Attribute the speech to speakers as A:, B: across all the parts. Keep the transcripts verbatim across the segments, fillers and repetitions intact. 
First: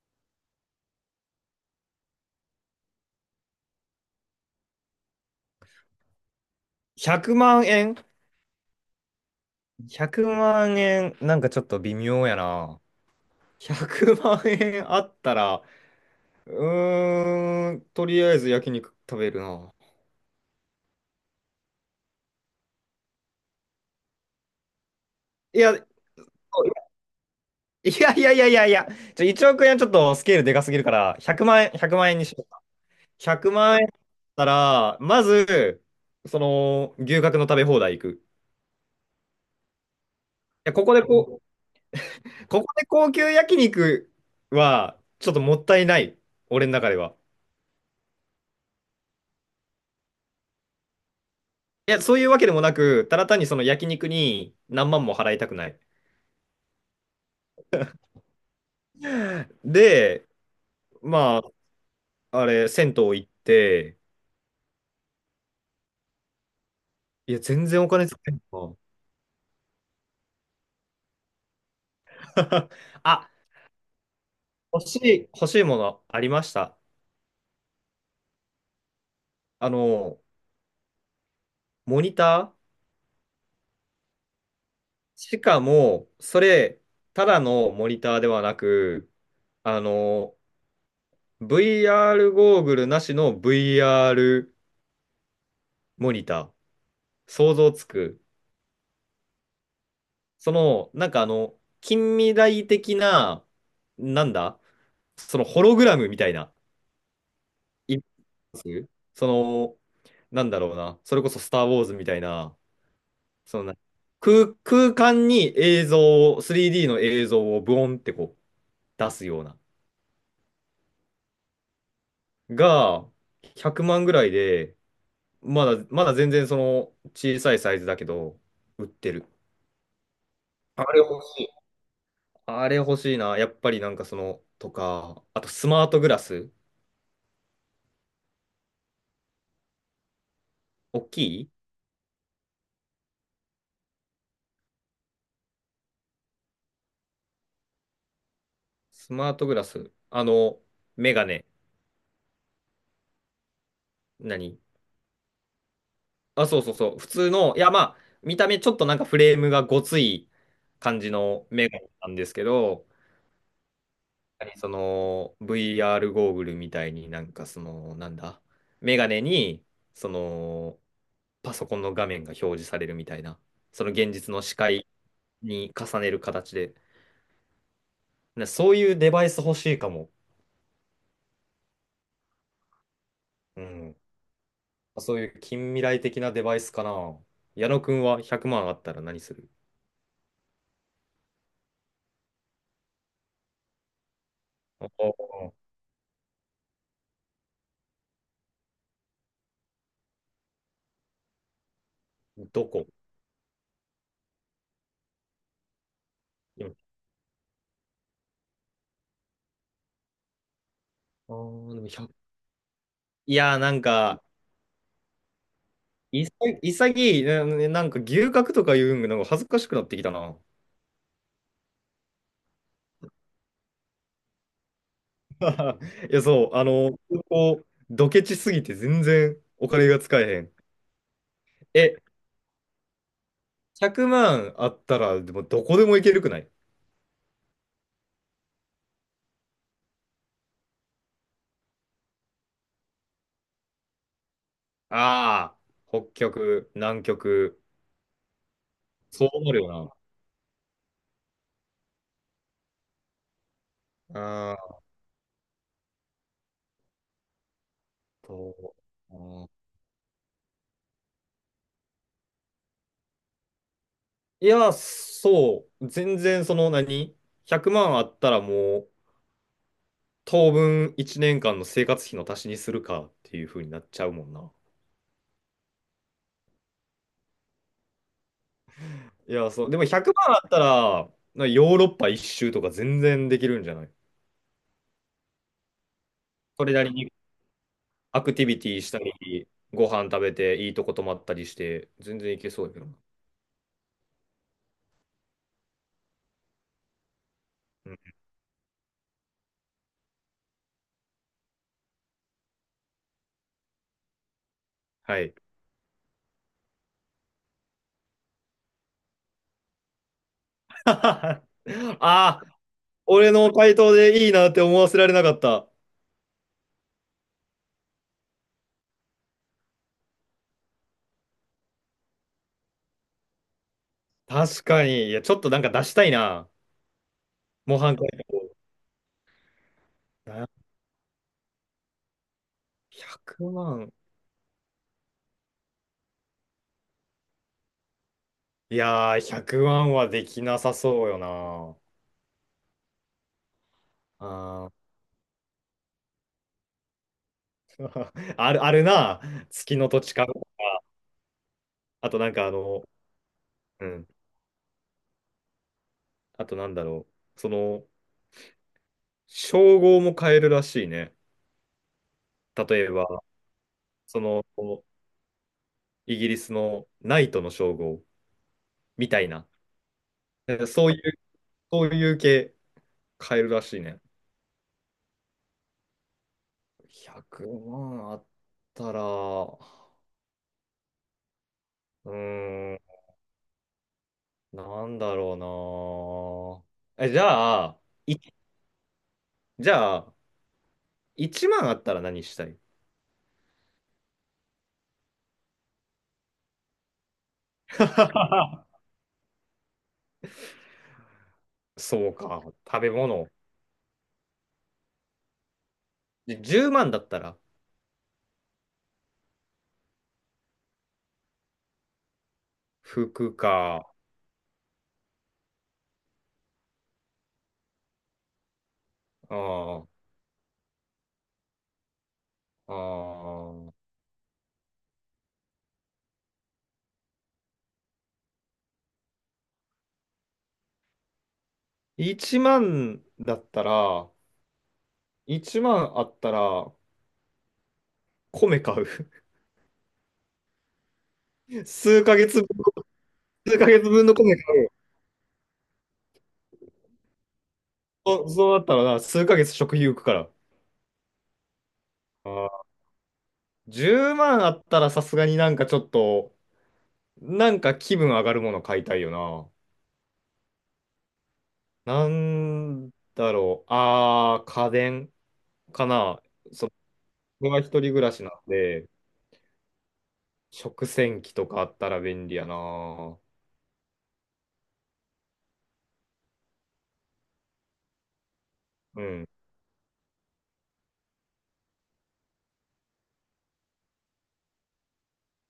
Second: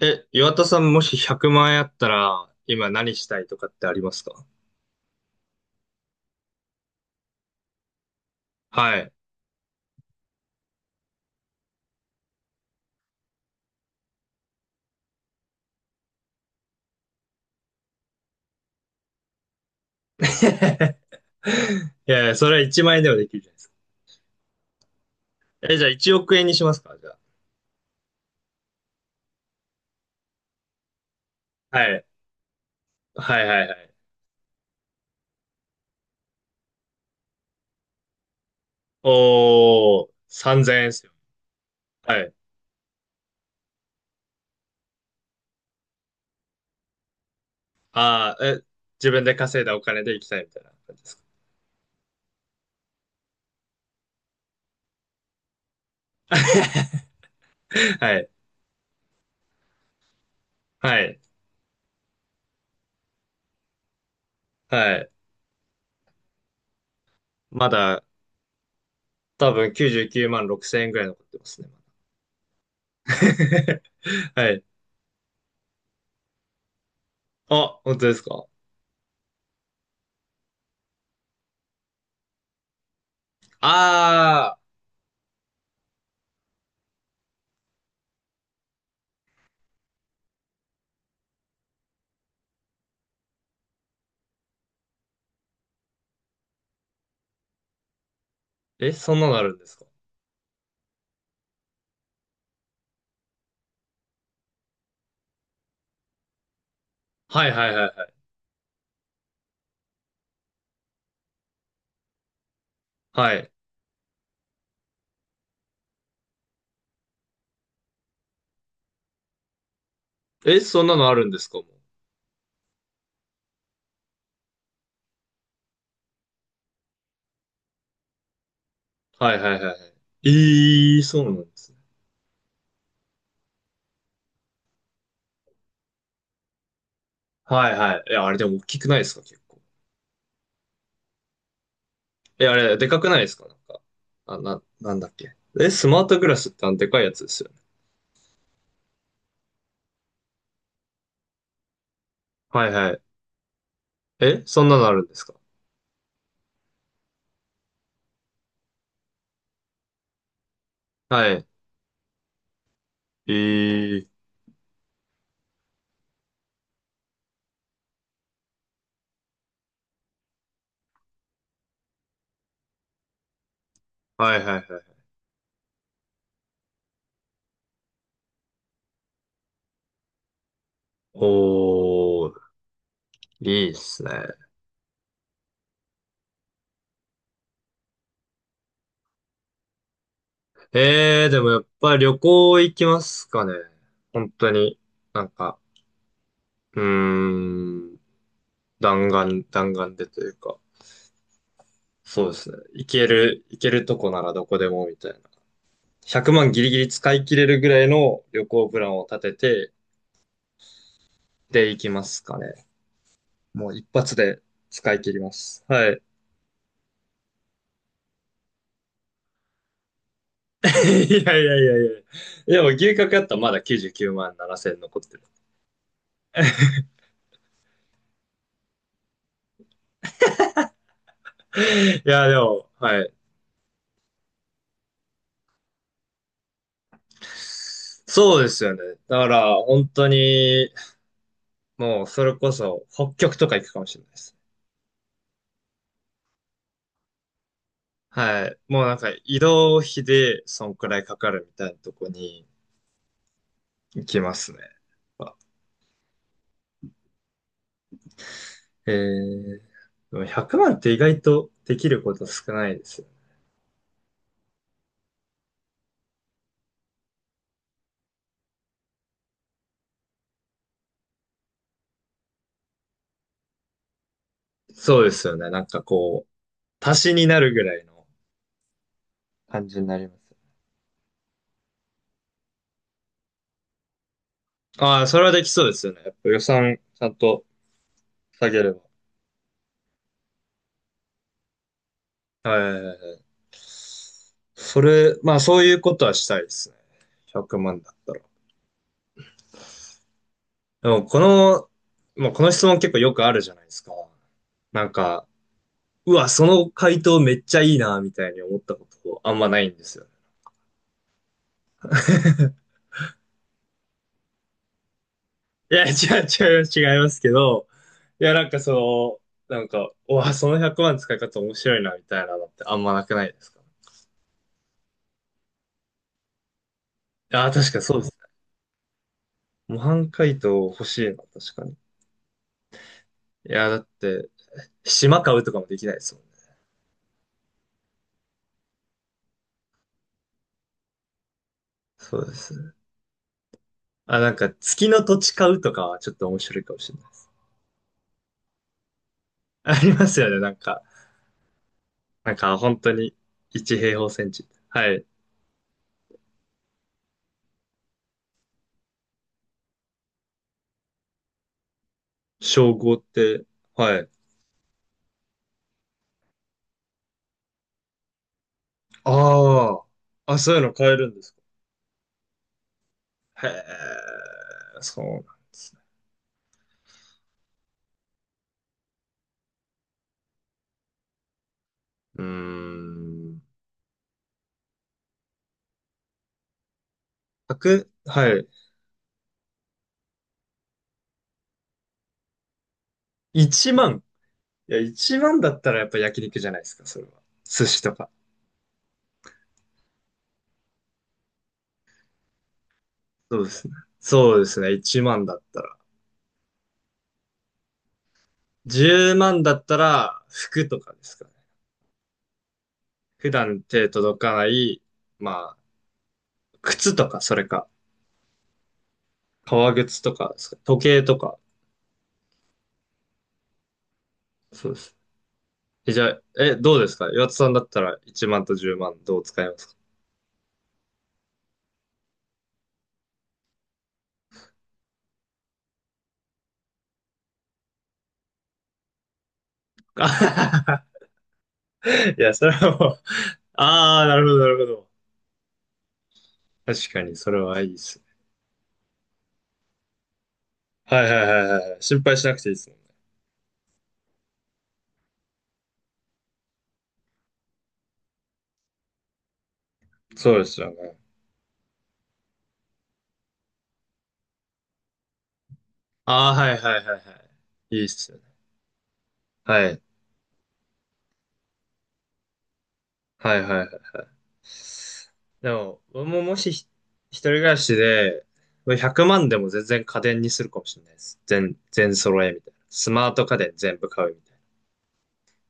A: え、岩田さん、もしひゃくまん円あったら、今何したいとかってありますか？
B: ひゃくまん円。
A: はい。
B: ひゃく 万円、なんかちょっと微妙やな。ひゃくまん円あったら、うーん、とりあえず焼肉食べるな。
A: いやいや、それはいちまん円ではできるじゃないですか。
B: いや、
A: え、じゃ
B: い
A: あいちおく円にしますかじゃあ。
B: やいやいやいやいや、ちょ、いちおく円ちょっとスケールでかすぎるから、ひゃくまん円、
A: は
B: 1
A: い。
B: 万円にしようか。
A: はい
B: 100
A: はいは
B: 万円だ
A: い。
B: ったら、まず、その、牛角の食べ放題行く。い
A: おー、
B: や、
A: 3000
B: こ
A: 円で
B: こで
A: すよ。
B: こ
A: はい。
B: う、ここで高級焼肉は、ちょっともったいない。俺の中では。
A: ああ、え、自分で稼いだお金で行きたいみたいな感じですか。
B: いや、そういうわけでもなく、ただ単にその焼肉に何万も払いたくない。
A: はい。
B: で、
A: はい。
B: まあ、あれ、銭湯行って、
A: はい。
B: いや、全
A: ま
B: 然お
A: だ、
B: 金使えんの。
A: 多分きゅうじゅうきゅうまんろくせんえんぐらい残ってますね。
B: あ、
A: はい。
B: 欲しい、欲しいものありました。
A: あ、本当ですか？
B: あの、モニター。
A: あ
B: しかも、それ、ただのモニターではなく、あの、ブイアール ゴーグルなしの ブイアール モニター。想像つく。
A: あー、え、そんなのあるんですか？
B: その、なんかあの、近未来的な、なんだ、そのホログラムみたいな、
A: はいはいはい
B: イメ
A: はい。
B: ージ。その、なんだろうな、それこそスター・ウォーズみたいな、
A: はい。
B: そのな空、空間に映像を、スリーディー の映像をブオンってこう出すような、
A: え、そんなのあるんですかもう。
B: が、ひゃくまんぐらいで、まだ、まだ全然その小さいサイズだけど、売ってる。
A: はいはいはいはい。え
B: あれ
A: ー、そ
B: 欲
A: うなん
B: し
A: で
B: い。
A: すね。
B: あれ欲しいな。やっぱりなんかその、とか、あとスマートグラス、
A: はいはい。え、あれでも大きくないですか結構。
B: 大きい
A: え、あれ、でかくないですかなんか。あ、な、なんだっけ。え、スマートグラスってあのでかいやつですよね。
B: スマートグラス。あの、メガネ。
A: はいはい。え、
B: 何、
A: そんなのあるんですか？
B: あ、そうそうそう。普通の、いや、まあ、見た目ちょっとなんかフレームがごつい感じ
A: はい。
B: のメガネなんですけど、
A: えー、
B: その ブイアール ゴーグルみたいになんかその、なんだ、メガネに、その、パソコンの画面が表示されるみたいな、その現実
A: は
B: の
A: いは
B: 視
A: いは
B: 界
A: い。
B: に重ねる形で、なそういうデバイス欲しいかも。
A: おー、い
B: う
A: いっ
B: ん。
A: すね。
B: そういう近未来的なデバイスかな。矢野くんはひゃくまんあったら何する？
A: えー、でもやっぱり旅行行きますかね。本当に、
B: あ
A: なん
B: ー、
A: か、うーん、弾丸、弾丸でというか。そうですね。
B: ど
A: い
B: こ？
A: ける、いけるとこならどこでもみたいな。ひゃくまんギ
B: う
A: リ
B: ん、
A: ギリ使い切れるぐらいの旅行プランを立てて、
B: あ
A: で
B: ー、
A: 行
B: でも
A: き
B: いち、
A: ますかね。
B: いやー、
A: も
B: な
A: う
B: ん
A: 一発
B: か、
A: で使い切ります。はい。
B: いさ、潔い、ななんか牛角とか言うんが、なんか恥ずかしくなってきたな。
A: いやいやいやいや。いや、もう牛角やったらまだきゅうじゅうきゅうまんななせん残ってる。
B: いや、そう、あの、こう、ドケチすぎて全然お金が使えへん。
A: い
B: え、
A: や、でも、はい。
B: ひゃくまんあったら、でもどこでも行けるくない？
A: そうですよね。だから、本当に、もう、それこそ、北極とか行くかもしれないです。
B: ああー、北極、南極、
A: はい。もうなんか、
B: そ
A: 移
B: うなる
A: 動
B: よ
A: 費で、そんくらいかかるみたいなとこに行きます
B: な。
A: ね。
B: あーと、
A: え
B: あー、
A: ー、でもひゃくまんって意外とできること少ないですよね。
B: いや、そう、全然その何、ひゃくまんあったらもう、当分いちねんかんの生活費の足しにするかっていう風になっちゃうもんな。
A: そうですよね。なんかこう、足しになるぐらいの
B: いや、そ
A: 感
B: う。で
A: じ
B: も
A: になり
B: 100
A: ま
B: 万
A: す。
B: あったら、なヨーロッパ一周とか全然できるんじゃない？
A: ああ、それはできそうですよね。やっぱ予
B: それ
A: 算
B: なり
A: ちゃ
B: に
A: んと
B: アクティ
A: 下
B: ビ
A: げ
B: テ
A: れば。
B: ィしたり、ご飯食べて、いいとこ泊まったりして、全然いけ
A: はい
B: そう
A: は
B: やけ
A: い
B: ど
A: は
B: な。
A: いはい。それ、まあそういうことはしたいですね。ひゃくまんだ
B: う
A: っ
B: ん、
A: たら。でもこの、まあこの質問結構よくあるじゃないですか。なん
B: は
A: か、
B: い。
A: うわ、その回答めっちゃいいな、みたいに思ったことあんまないんですよ。
B: ああ、俺の回答でいいなって思わせられなかった。
A: いや、違う、違います、違いますけど、いや、なんかその、なんか、うわ、そのひゃくまん使い方面白いな、みたいなのってあんまなくないですか？
B: 確かに。いや、ちょっとなんか出したいな。
A: ああー、確か
B: 模
A: に
B: 範
A: そう
B: 解
A: ですね。模範解答
B: 答。
A: 欲しいな、確かに。い
B: 100
A: や、だっ
B: 万。
A: て、島買うとかもできないですもんね。
B: いやー、ひゃくまんはできなさそうよな。
A: そうですね。あ、なんか、
B: あー
A: 月の土地買うとかはちょっと面白いかもしれないです。
B: ある、あるな。
A: あ
B: 月の
A: り
B: 土
A: ま
B: 地
A: す
B: か。
A: よね、なんか。
B: あとな
A: な
B: ん
A: ん
B: かあ
A: か、本
B: の、
A: 当に、いち
B: う
A: 平方
B: ん。
A: センチ。はい。
B: あとなんだろう。その、称号も変えるらしいね。
A: 称
B: 例え
A: 号っ
B: ば、
A: て、はい。
B: その、イギリスのナイトの称号みたいな。
A: ああ、あ、そういうの
B: そ
A: 買
B: うい
A: える
B: う、
A: んですか？
B: そういう系変えるらしいね。
A: へえ、そうなんです。
B: ひゃくまんあったら、うー
A: うー
B: ん、
A: ん。
B: なんだろうな。え、じゃあ、
A: ひゃく、
B: い、
A: はい。
B: じゃあ、いちまんあったら何したい？
A: いちまん。いや、いちまんだったらやっぱ焼肉じゃないですか、それは。寿司とか。
B: そうか、食べ物。
A: そうですね。そうですね。いちまんだったら。
B: でじゅうまんだったら
A: じゅうまんだったら、服とかですかね。普
B: 服
A: 段
B: か？
A: 手届かない、まあ、靴とか、それか。
B: あ
A: 革靴
B: あ、
A: とかですか。時計とか。
B: ああ。
A: そうです。え、じゃあ、え、どうですか岩田さんだったらいちまんとじゅうまんどう使います
B: いちまんだったら、いちまんあったら米買う。
A: か？あははは。
B: 数 ヶ
A: いや、
B: 月
A: そ
B: 分、
A: れはもう、
B: 数ヶ月
A: あ
B: 分
A: あ、
B: の
A: なる
B: 米
A: ほど、な
B: 買
A: るほ
B: う。
A: ど。確かに、それはいいです。
B: そそうだったらな、数ヶ月食費浮くから。
A: はいはいはいはいはい。心配しなく
B: あ
A: て
B: あ、
A: いいですもんね。
B: じゅうまんあったらさすがになんかちょっと、なんか気分上がるもの買いたいよな。
A: そうですよね。
B: なんだろう。ああ、家電かな。
A: ああ、はい
B: そ
A: は
B: う、
A: いはいは
B: 僕は一
A: い。いいっ
B: 人暮ら
A: すよ
B: し
A: ね。
B: なんで、
A: はい。
B: 食洗機とかあったら便利やな。
A: はいはいはい。でも、僕ももしひ一人暮らしで、
B: う
A: 100
B: ん。
A: 万でも全然家電にするかもしれないです。全、全揃えみたいな。スマート家電全部買うみたいな。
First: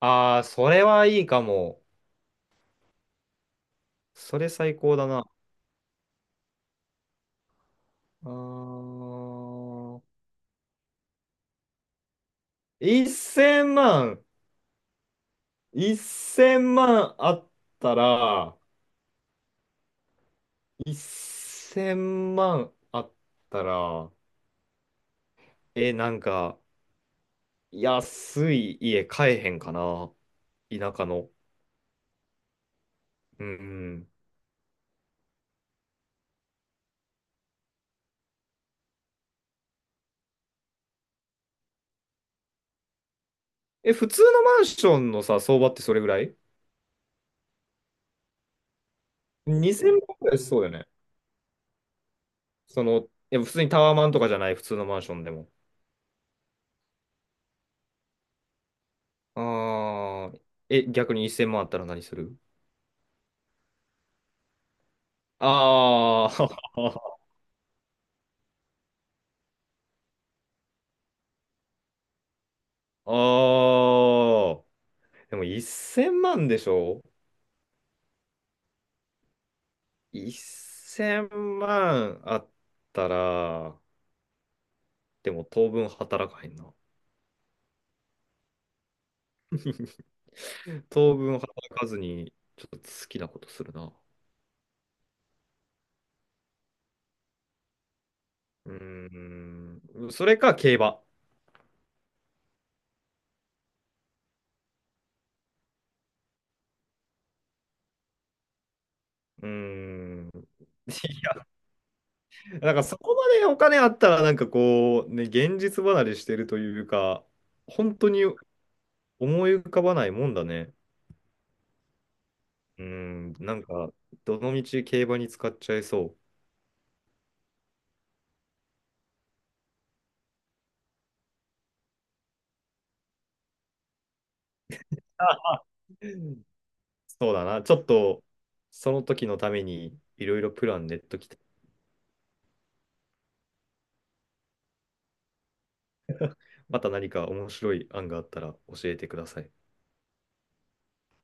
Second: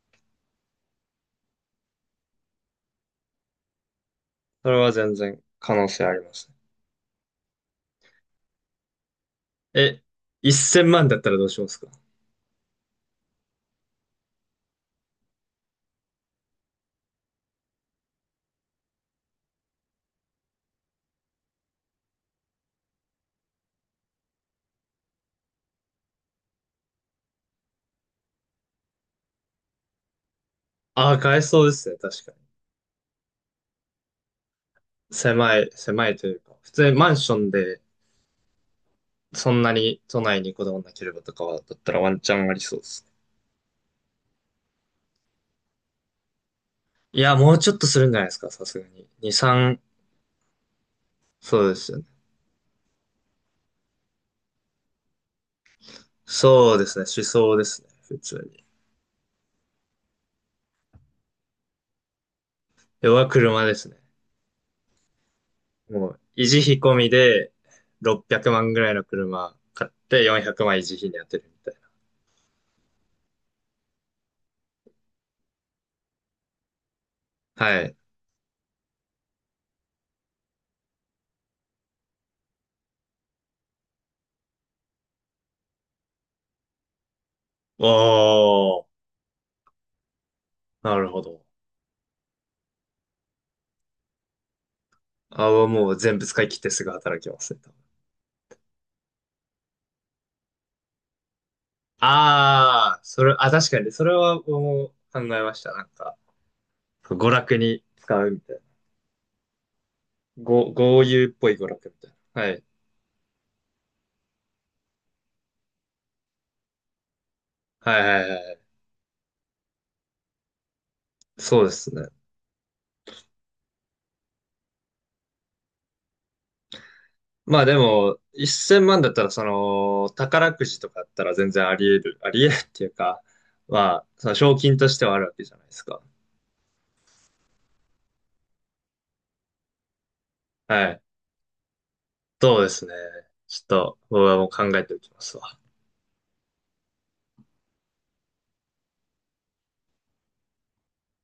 B: ああ、それはいいかも。それ
A: そ
B: 最
A: れは
B: 高だ
A: 全
B: な。
A: 然可能性ありますね。
B: あ
A: え、
B: ー、
A: せんまんだったらどうしますか？
B: せんまん。せんまんあったら、1000万あったら、え、なんか、安い家買えへんかな。田舎
A: ああー、
B: の。
A: 買えそうですね。確かに。
B: うんうん。
A: 狭い、狭いというか。普通にマンションでそんなに都内にこだわらなければとかは、だったらワンチャンありそうですね。
B: え、普通のマンションのさ、相場ってそれぐらい
A: いや、もうちょっとするんじゃないですか、さすがに。に、さん、
B: にせん 万ぐらいしそうよね？
A: そうですよね。
B: その、いや普通にタワーマンとかじゃない、普通のマンションでも。
A: そうですね、思想ですね、普通に。
B: ああ、え、逆にせんまんあったら何する？
A: 要は車ですね。もう、
B: あ
A: 維持
B: あ、
A: 費込みでろっぴゃくまんぐらいの車買ってよんひゃくまん維持費に当てるみたい
B: ああ、でもせんまんでしょ？
A: な。はい。
B: せん 万あったら、でも当分働かへんな。
A: おー、なる
B: 当
A: ほ
B: 分
A: ど。
B: 働かずに、ちょっと好きなことするな。
A: あ、もう全部使い切ってすぐ働きますね。多分。
B: うーん、それか競馬。
A: ああ、それ、あ、確かに、それはもう考えました。なんか、娯楽に使うみたいな。
B: うーん、
A: ご、
B: い
A: 豪遊っ
B: や
A: ぽい娯楽みたいな。はい。
B: なんかそこまでお金あったら、なんかこう、ね、現実離れしてるというか、本
A: はい
B: 当に
A: はいはい。
B: 思い浮かばないもんだね。
A: そうですね。
B: うん、なんか、どのみち競馬に使っちゃいそう。
A: まあでも、せんまんだったら、その、宝くじとかだったら全然あり得る、あり得るっていうか、まあ、その賞金としてはあ るわけじゃ
B: あ、
A: ないですか。
B: そうだな。ちょっと、その時のために、いろいろプラ
A: は
B: ン練っ
A: い。
B: ときて、
A: そうですね。ちょっと、僕はもう考えておきますわ。
B: また何か面白い案があったら教えてください。